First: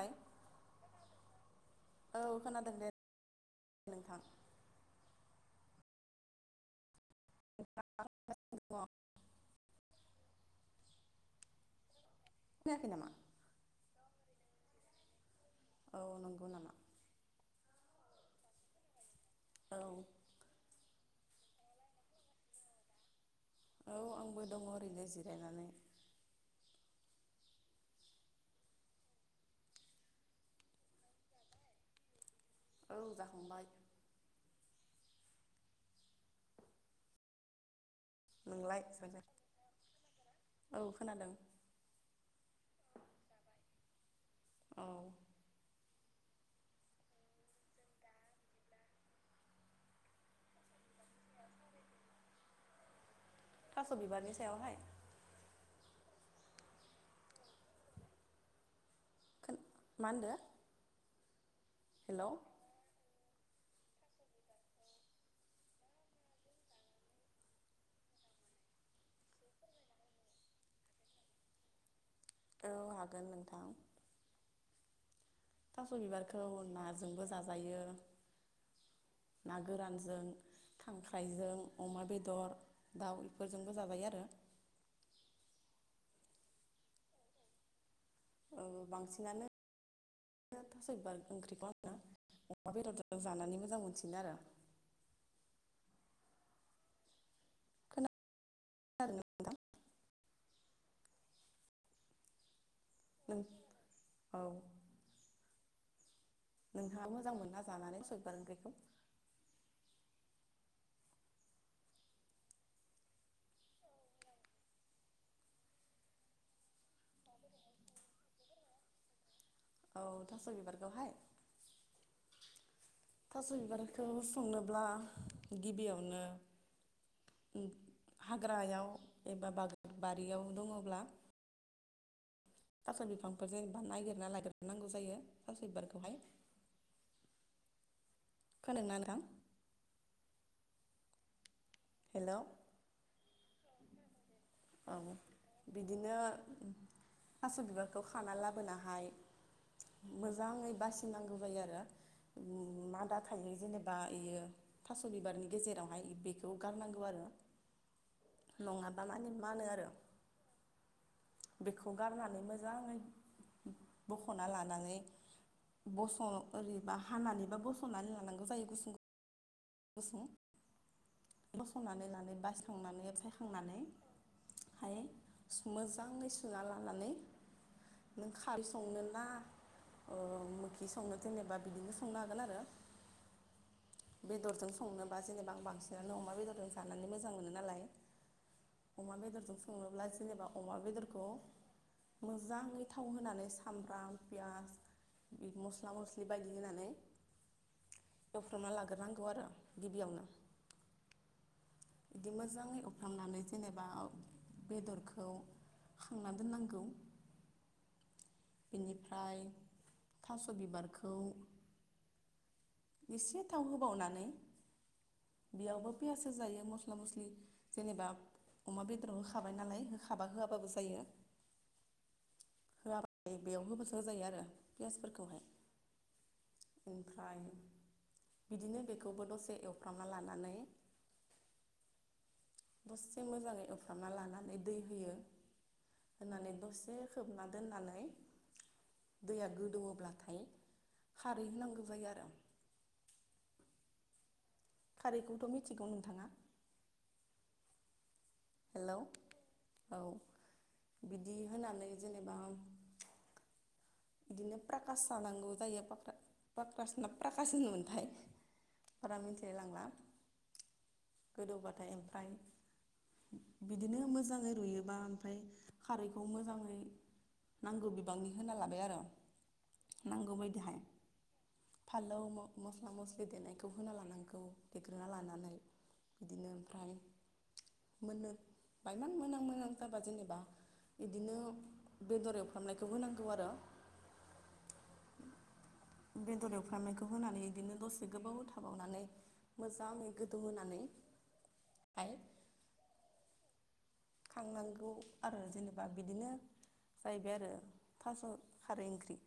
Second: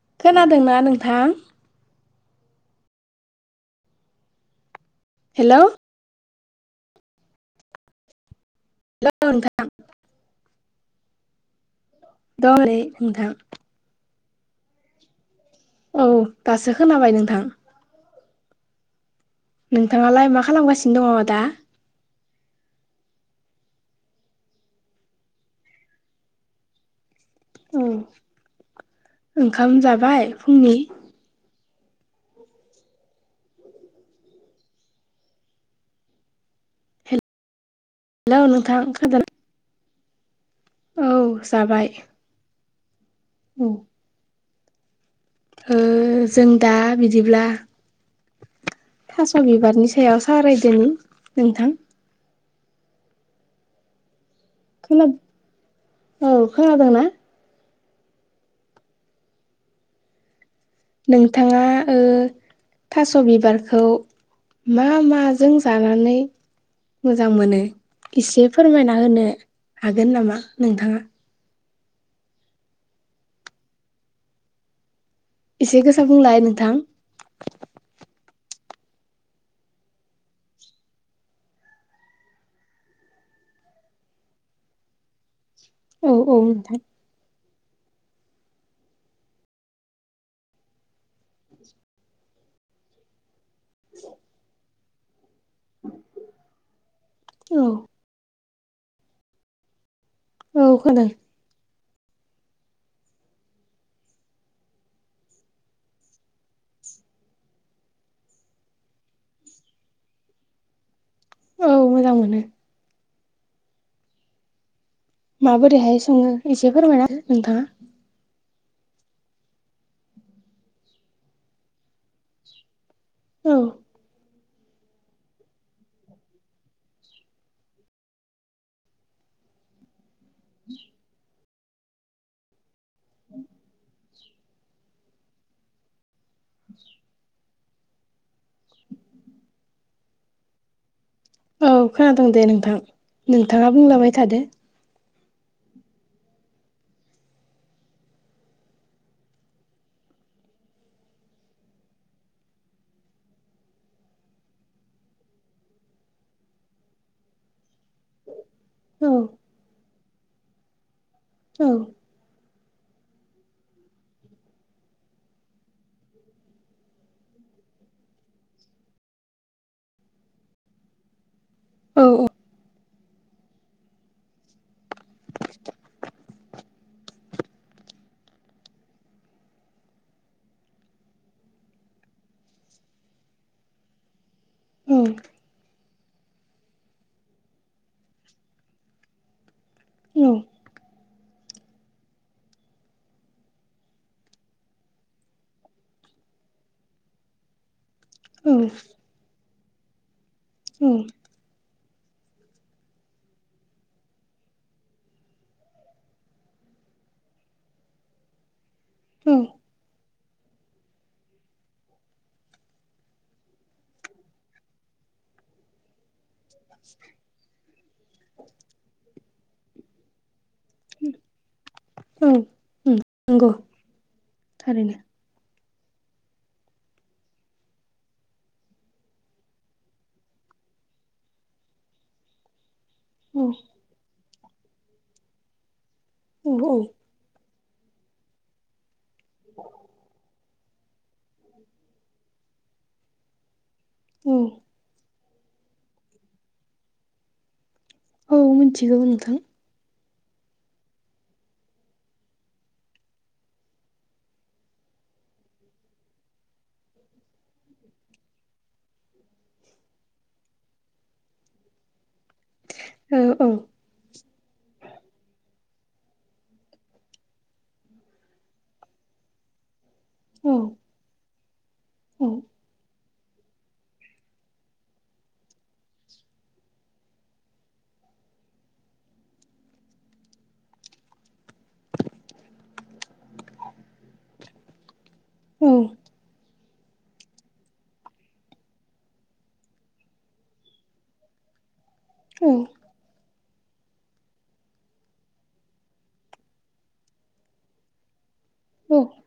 औ खोनादोंना नोंथां? औ खोनादों दे नोंथां हेल' हेलौ नोंथां [unintelligible] दै ओरैनो नामा? नोंथां [unintelligible] औ नंगौ नामा दासो खोनाबाय नोंथां औ नोंथाङालाय मा खालामगासिनो दङ दा? औ आंबो दङ ओरैनो जिरायनानै औ ओंखाम जाबाय फुंनि? औ जाखांबाय हेल' नोंथां नोंलाय खोनाद औ जाबाय औ औ ओ जों दा बिदिब्ला थास' बिबारनि सायाव सावरायदोनि नोंथां। थास' बिबारनि सायावहाय? [unintelligible] औ खोनादोंना? खोन मा होनदो? नोंथाङा ओ हेल' थास' बिबारखौ मा माजों जानानै मोजां मोनो एसे फोरमायना होनो हागोन नामा नोंथाङा? औ हागोन नोंथां। एसे थास' गोसा बुंलाय बिबारखौ नोंथां नाजोंबो जाजायो ना गोरानजों खांख्रायजों अमा बेदर दाउ इफोरजोंबो जाजायो आरो। औ औ नोंथां। औ बांसिनानो ओ थास' बिबार ओंख्रिखो आंना अमा बेदरदों जानानै मोजां मोनसिनो आरो। औ खोना आदों नोंथां। औ खोनादों। नों औ नोंथाङा मोजां मोनना जानानै थास' बिबार ओंख्रिखौ? औ मोजां मोनो। माबोरैहाय सङो एसे फोरमायना हो नोंथाङा। औ थास' बिबारखौहाय थास' औ बिबारखौ संनोब्ला गिबियावनो उम हाग्रायाव एबा बाग बारियाव दङोब्ला सास' बिफांफोर जेनेबा नागिरना लागोर नांगौ जायो थास' बिबारखौहाय। खोदों ना नोंथां? औ हेल' खोनादोंं औ दे नोंथां नोंथाङा बुंलाबाय थादो। औ बिदिनो उम थास' बिबारखौ खाना लाबो नाहाय मोजाङै बासिनांगौ जायो आरो। उम मादा थायो जेनेबा इयो थास' बिबारनि गेजेरावहाय बेख गौ गारनांगौ आरो नङाब्ला औ माने मानो आरो। औ बेखौ गारनानै मोजाङै बख'ना लानानै बस' ओरैबा हानानै बा बस'नानै लानांगौ जायो गुसुं गु गुसुं औ बस'नानै लानोबा सावनानै सायखा खांनानै हाय मोजाङै सुना लानानै नों खाल संनो ना अ' मोखि संनो देनेबा बिदिनो संनो हागोन आरो। बेदरजों औ संनोबा जेनेबा बांस बिरादनो अमा बेदरजों जानानै मोजां मोनो नालाय अमा बेदरजों सङोब्ला औ जेनेबा अमा बेदरखौ मोजाङै थाव होनानै सामब्राम पियास मिद मस्ला मस्लि बायदि होनानै [inaudible] एवफ्रामना लागोर नांगौ आरो गिबियावनो। उम। बिदि मोजाङै एवफ्रामनानै जेनेबा बेदरखौ खांना दोननांगौ। औ बिनिफ्राय थास' बिबारखौ एसे थाव होबावनानै बेयावबो पियास होजायो मस्ला मस्लि जेनेबा अमा बेदराव होखाबाय नालाय होखाबा होआबाबो जा जायो। औ उम होआबा नंगौ बेयाव होबासो होजायो आरो थारैनो पियासफोरखौहाय। ओमफ्राय बिदिनो बेखौबो दसे एवफ्रामना लानानै दसे औ मोजाङै एवफ्रामना लानानै दै होयो होनानै औ औ दसे खोबना दोननानै दैया गोदौवोब्लाथाय खारै होनांगौ जायो आरो। उम खारैखौथ' मिथिगौ नोंथाङा औ मिथिगौ हेलौ नोंथां औ बिदि होनानै जेनेबा बिदिनो प्राकास सानांगौ जायो पाक्रा पाक्रास ना प्राकास होनोमोनथाय बारा मिथिलाय लांला गोदौबाथाय ओमफ्राय ओ औ दिनो मोजाङै रुयोबा ओमफाय खारैखौ मोजाङै नांगौ बिबांनि होना लाबाय आर नांगौ औ बायदिहाय फालौ औ म-मस्ला मस्लि देनायखौ होना लानां गौ देग्रोना लानानै बिदिनो ओमफ्राय मोननो बायमान मोनां मोनां जाबा जेनेबा इदिनो बेदर एवफ्रामनायखौ होनांगौ आरो उम बेदर एवफ्रामनायखौ होनानै इदिनो दसे गोबाव थाबावनानै मोजाङै गोदौहोनानै हाय उम खांनांगौ आरो जेनेबा बिदिनो जाहैबाय आरो। थास' खारै ओंख्रि औ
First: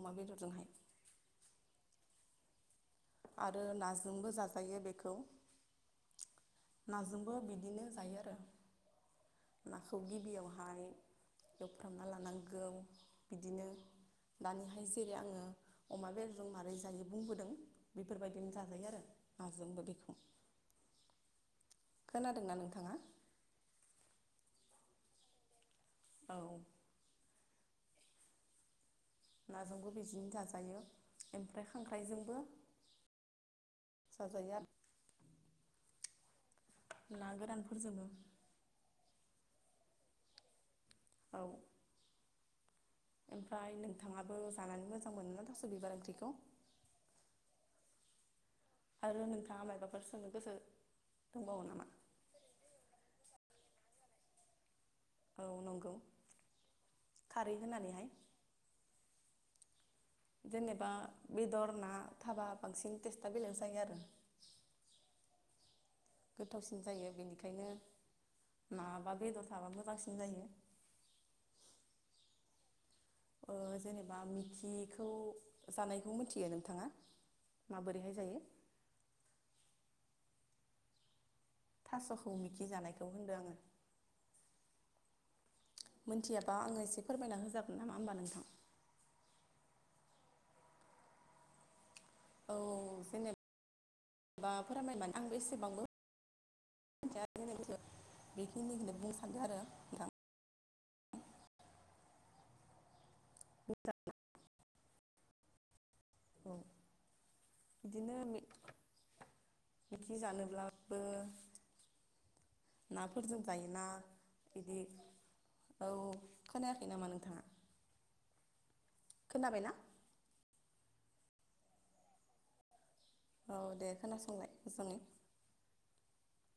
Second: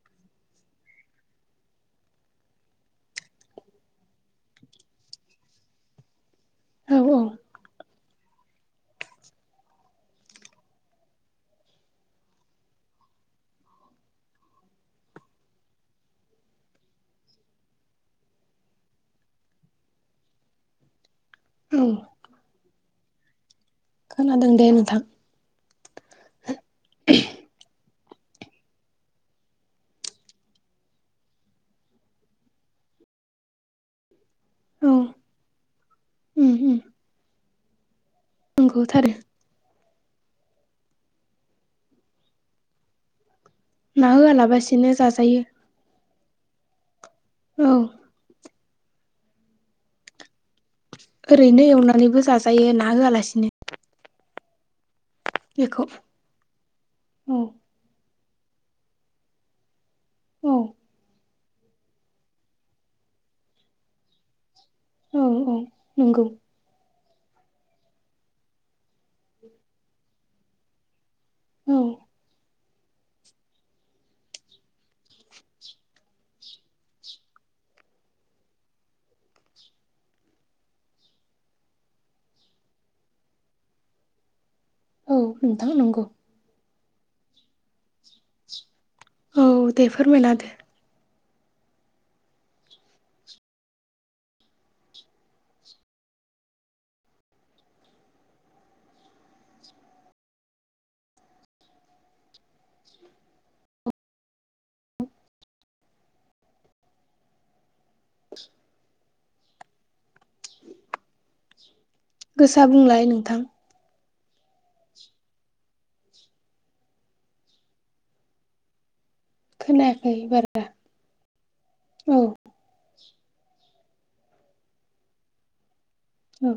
अमा बेदरजोंहाय। आरो नाजोंबो जाजायो बेखौ औ औ नाजोंबो बिदिनो जायो आरो नाखौ गिबियावहाय एवफ्रामना लानांगौ बिदिनो दानिहाय जेरै आङो अमा बेदरजों मारै जायो बुंबोदों बिफोरबायदिनो जाजायो आरो नाजोंबो बिखौ औ खोनादोंना नोंथाङा। खोनादों दे नोंथां। औ [unintelligible] नाजोंबो बिजिनो जाजायो ओमफ्राय खांख्राइजोंबो जाजायो आर औ उम उम ना गोरानफोरजोंबो नोंगौथ' आरो औ ओमफ्राय ना नोंथाङाबो जानानै होआलाबसिनो मोजां जाजायो मोनोना थास बिबार‌ ओंख्रिखौ औ आरो नोंथाङा मायबाफोर सोंनो गोसो दंबावो ओरैनो नामा एवनानैबो जाजायो ना होआलासिनो औ बेखौ। नंगौ औ खारै होनानैहाय औ जेनेबा बेदर ना थाबा बांसिन टेस्टा बेलेग जायो आरो। औ औ नंगौ। गोथावसिन जायो बेनिखायनो ना बा बेदर थाबा मोजांसिन जायो। औ ओ जेनेबा मिखिखौ जानायखौ मिथियो नोंथाङा? माबोरैहाय जायो? थास'खौ मिखि जानायखौ होनदो आङो। औ नोंथां नंगौ। मोनथियाबा आं एसे फोरमायना होजागोन नामा ओमबा नोंथां? औ दे फोरमायना होदो औ जेनेबा फोरमायना आं एसेबांबो [unintelligible] बेखिनिखोनो बुंनो सानदो आरो नोंथां। औ इदिनो मि मिखि जानोब्लाबो गोसा बुंलाय नाफोरजों नोंथां जायो। ना बिदि औ खोनायाखै नामा नोंथाङा? खोनाबायना खोनायाखै बारा औ। औ दे खोनासंलाय मोजाङै। औ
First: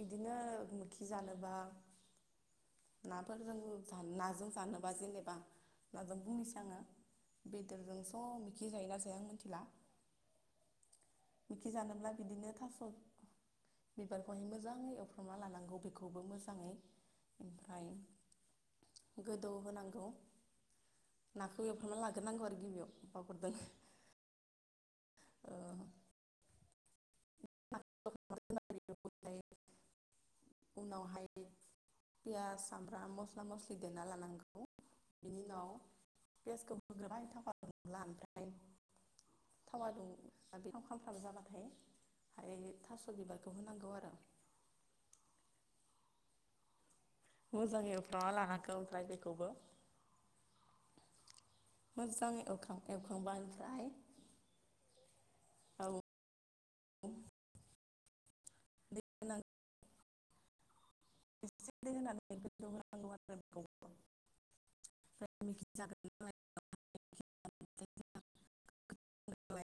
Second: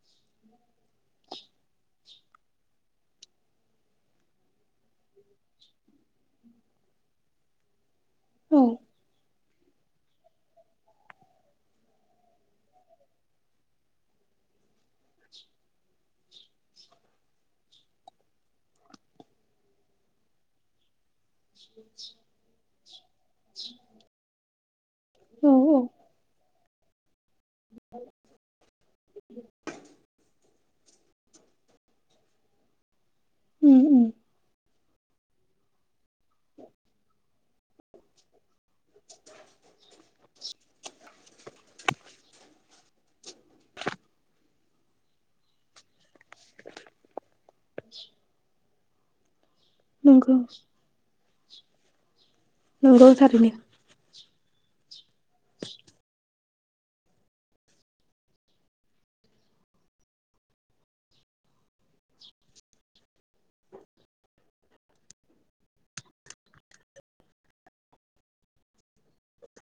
बिदिनो मिखि जानोबा नाफोरजों नाजों जानोबा जेनेबा नाजों बुंनोसै आङो बेदरजोंस' औ मिखि औ। जायोना जाया आं मिथिला। मिखि जानोब्ला बिदिनो थास' बिबारखौहाय मोजाङै एवफ्रामना लानांगौ बेखौबो मोजाङै इमफ्राय गोदौ होनांगौ नाखौ एवफ्रामना लाग्रोनांगौ आरो गिबियाव बावगारदों। ओ औ [unintelligible] ओमफ्राय [inaudible] उनावहाय पियास सामब्राम मस्ला मस्लि उम उम देना लानांगौ। बिनि उनाव पियासखौ होग्रोबाय [unintelligible] दा ओमफ्राय थावा दुं थाव खामफ्राम जाबाथाय ओमफाय थास' बिबारखौ होनांगौ आरो। मोजाङै एवफ्रामना लानांगौ ओमफ्राय बेखौबो नंगौ। मोजाङै एव नंगौ एवखांबा थारैनो ओमफ्राय औ [unintelligible] [unintelligible] [unintelligible] नालाय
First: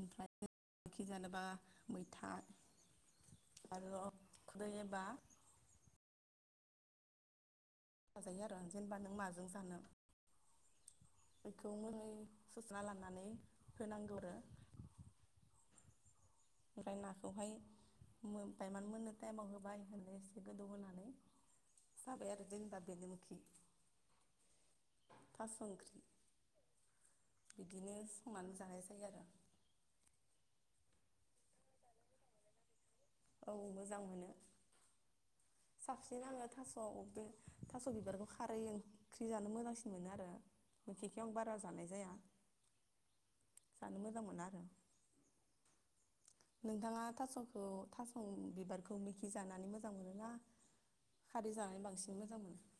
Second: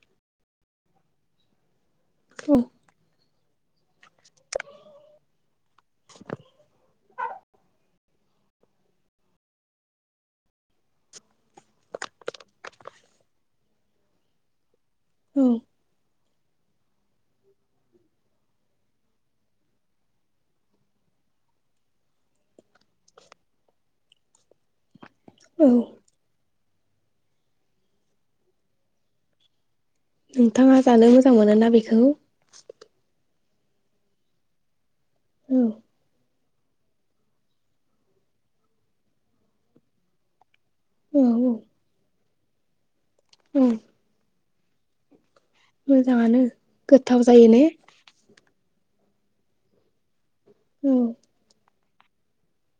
ओमफ्राय मिखि जानोबा मैथा औ आरो खुदै एबा [unintelligible] जाजायो आरो जेनबा नों माजों जानो बेखौ मोजाङै सोसना लानानै होनांगौ आरो ओं ओमफ्राय नाखौहाय बायमान मोननो टाइमाव होबाय एसे गोदौ होनानै जाबाय आरो जेनबा बेनो मोखि [unintelligible] थास' औ। ओंख्रि बिदिनो संनानै जानाय जायो आरो नोंथाङा जानो मोजां मोनो ना बेखौ औ मोजां मोनो औ साबसिन आङो थास' औ बे थास'बिबारखौ खारै ओंख्रि जानो मोजांसिन आरो मिथिखौ औ आं बारा जानाय जाया उम जानो मोजां मोना आरो मोजाङानो नोंथाङा गोथाव जायो ने थासखौ थास बिबारखौ मेखि जानानै मोजां मोनोना ओम खारै जानानै बांसिन मोजां मोनो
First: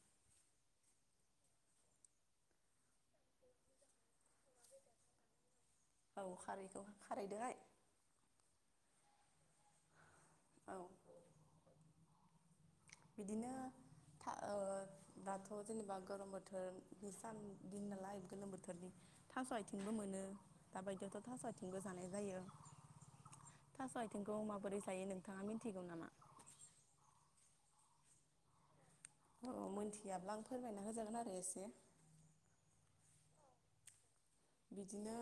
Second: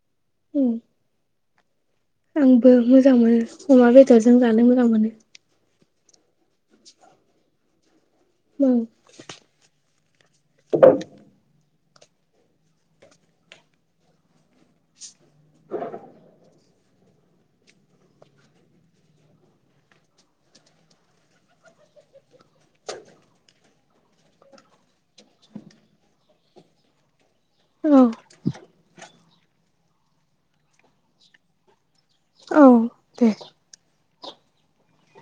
उम आंबो मोजां मोनो अमा बेदरजों जानो मोजां मोनो औ खारैखौ खारैदोंहाय उम औ बिदिनो था दाथ' जेनेबा गरम बोथोर बे सान दिन नालाय गोलोम बोथोरनि थास' आथिंबो मोनो दाबायदियावथ' थास' आथिंबो जानाय जायो। थास' आइथिंखौ माबोरै जायो नोंथाङा मिन्थिगौ नामा? औ औ मोनथियाब्ला आं फोरमायना होजागोन आरो एसे औ दे बिदिनो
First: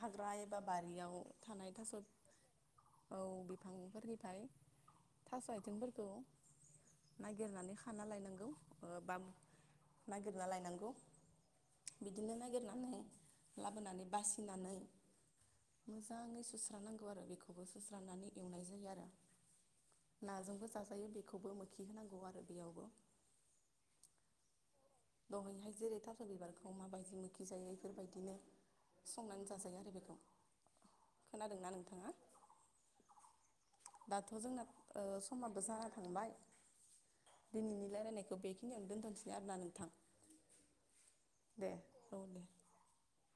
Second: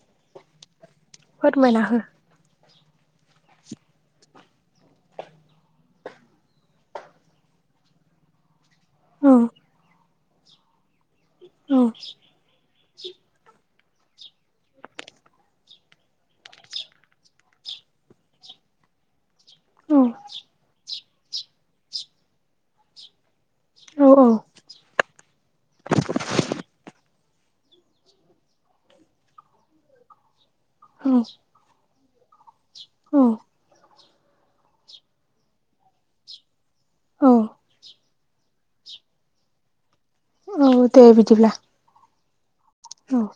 हाग्रा एबा बारियाव थानाय फोरमायना थास' हो औ बिफांफोरनिफ्राय थास' आइथिंफोरखौ नागिरनानै खाना लायनांगौ। ओ बा औ नागिरना लायनांगौ औ बिदिनो नागिरनानै लाबोनानै बासिनानै मोजाङै सुस्रानांगौ आरो बेखौबो सुस्रानानै एवनाय जायो आरो औ नाजोंबो जाजायो बेखौबो मोखि होनांगौ आरो बेयावबो औ औ दहैहाय जेरै थास' बिबारखौ माबायदि मोखि जायो बेफोरबायदिनो संनानै जाजायो आरो बेखौ औ खोनादोंना नोंथाङा? औ दाथ' जोंना ओ समाबो जाना थांबाय औ दिनैनि रायलायनायखौ बेखि बेखिनियाव दोनथसै आरो ना नोंथां औ दे बिदिला दे औ दे औ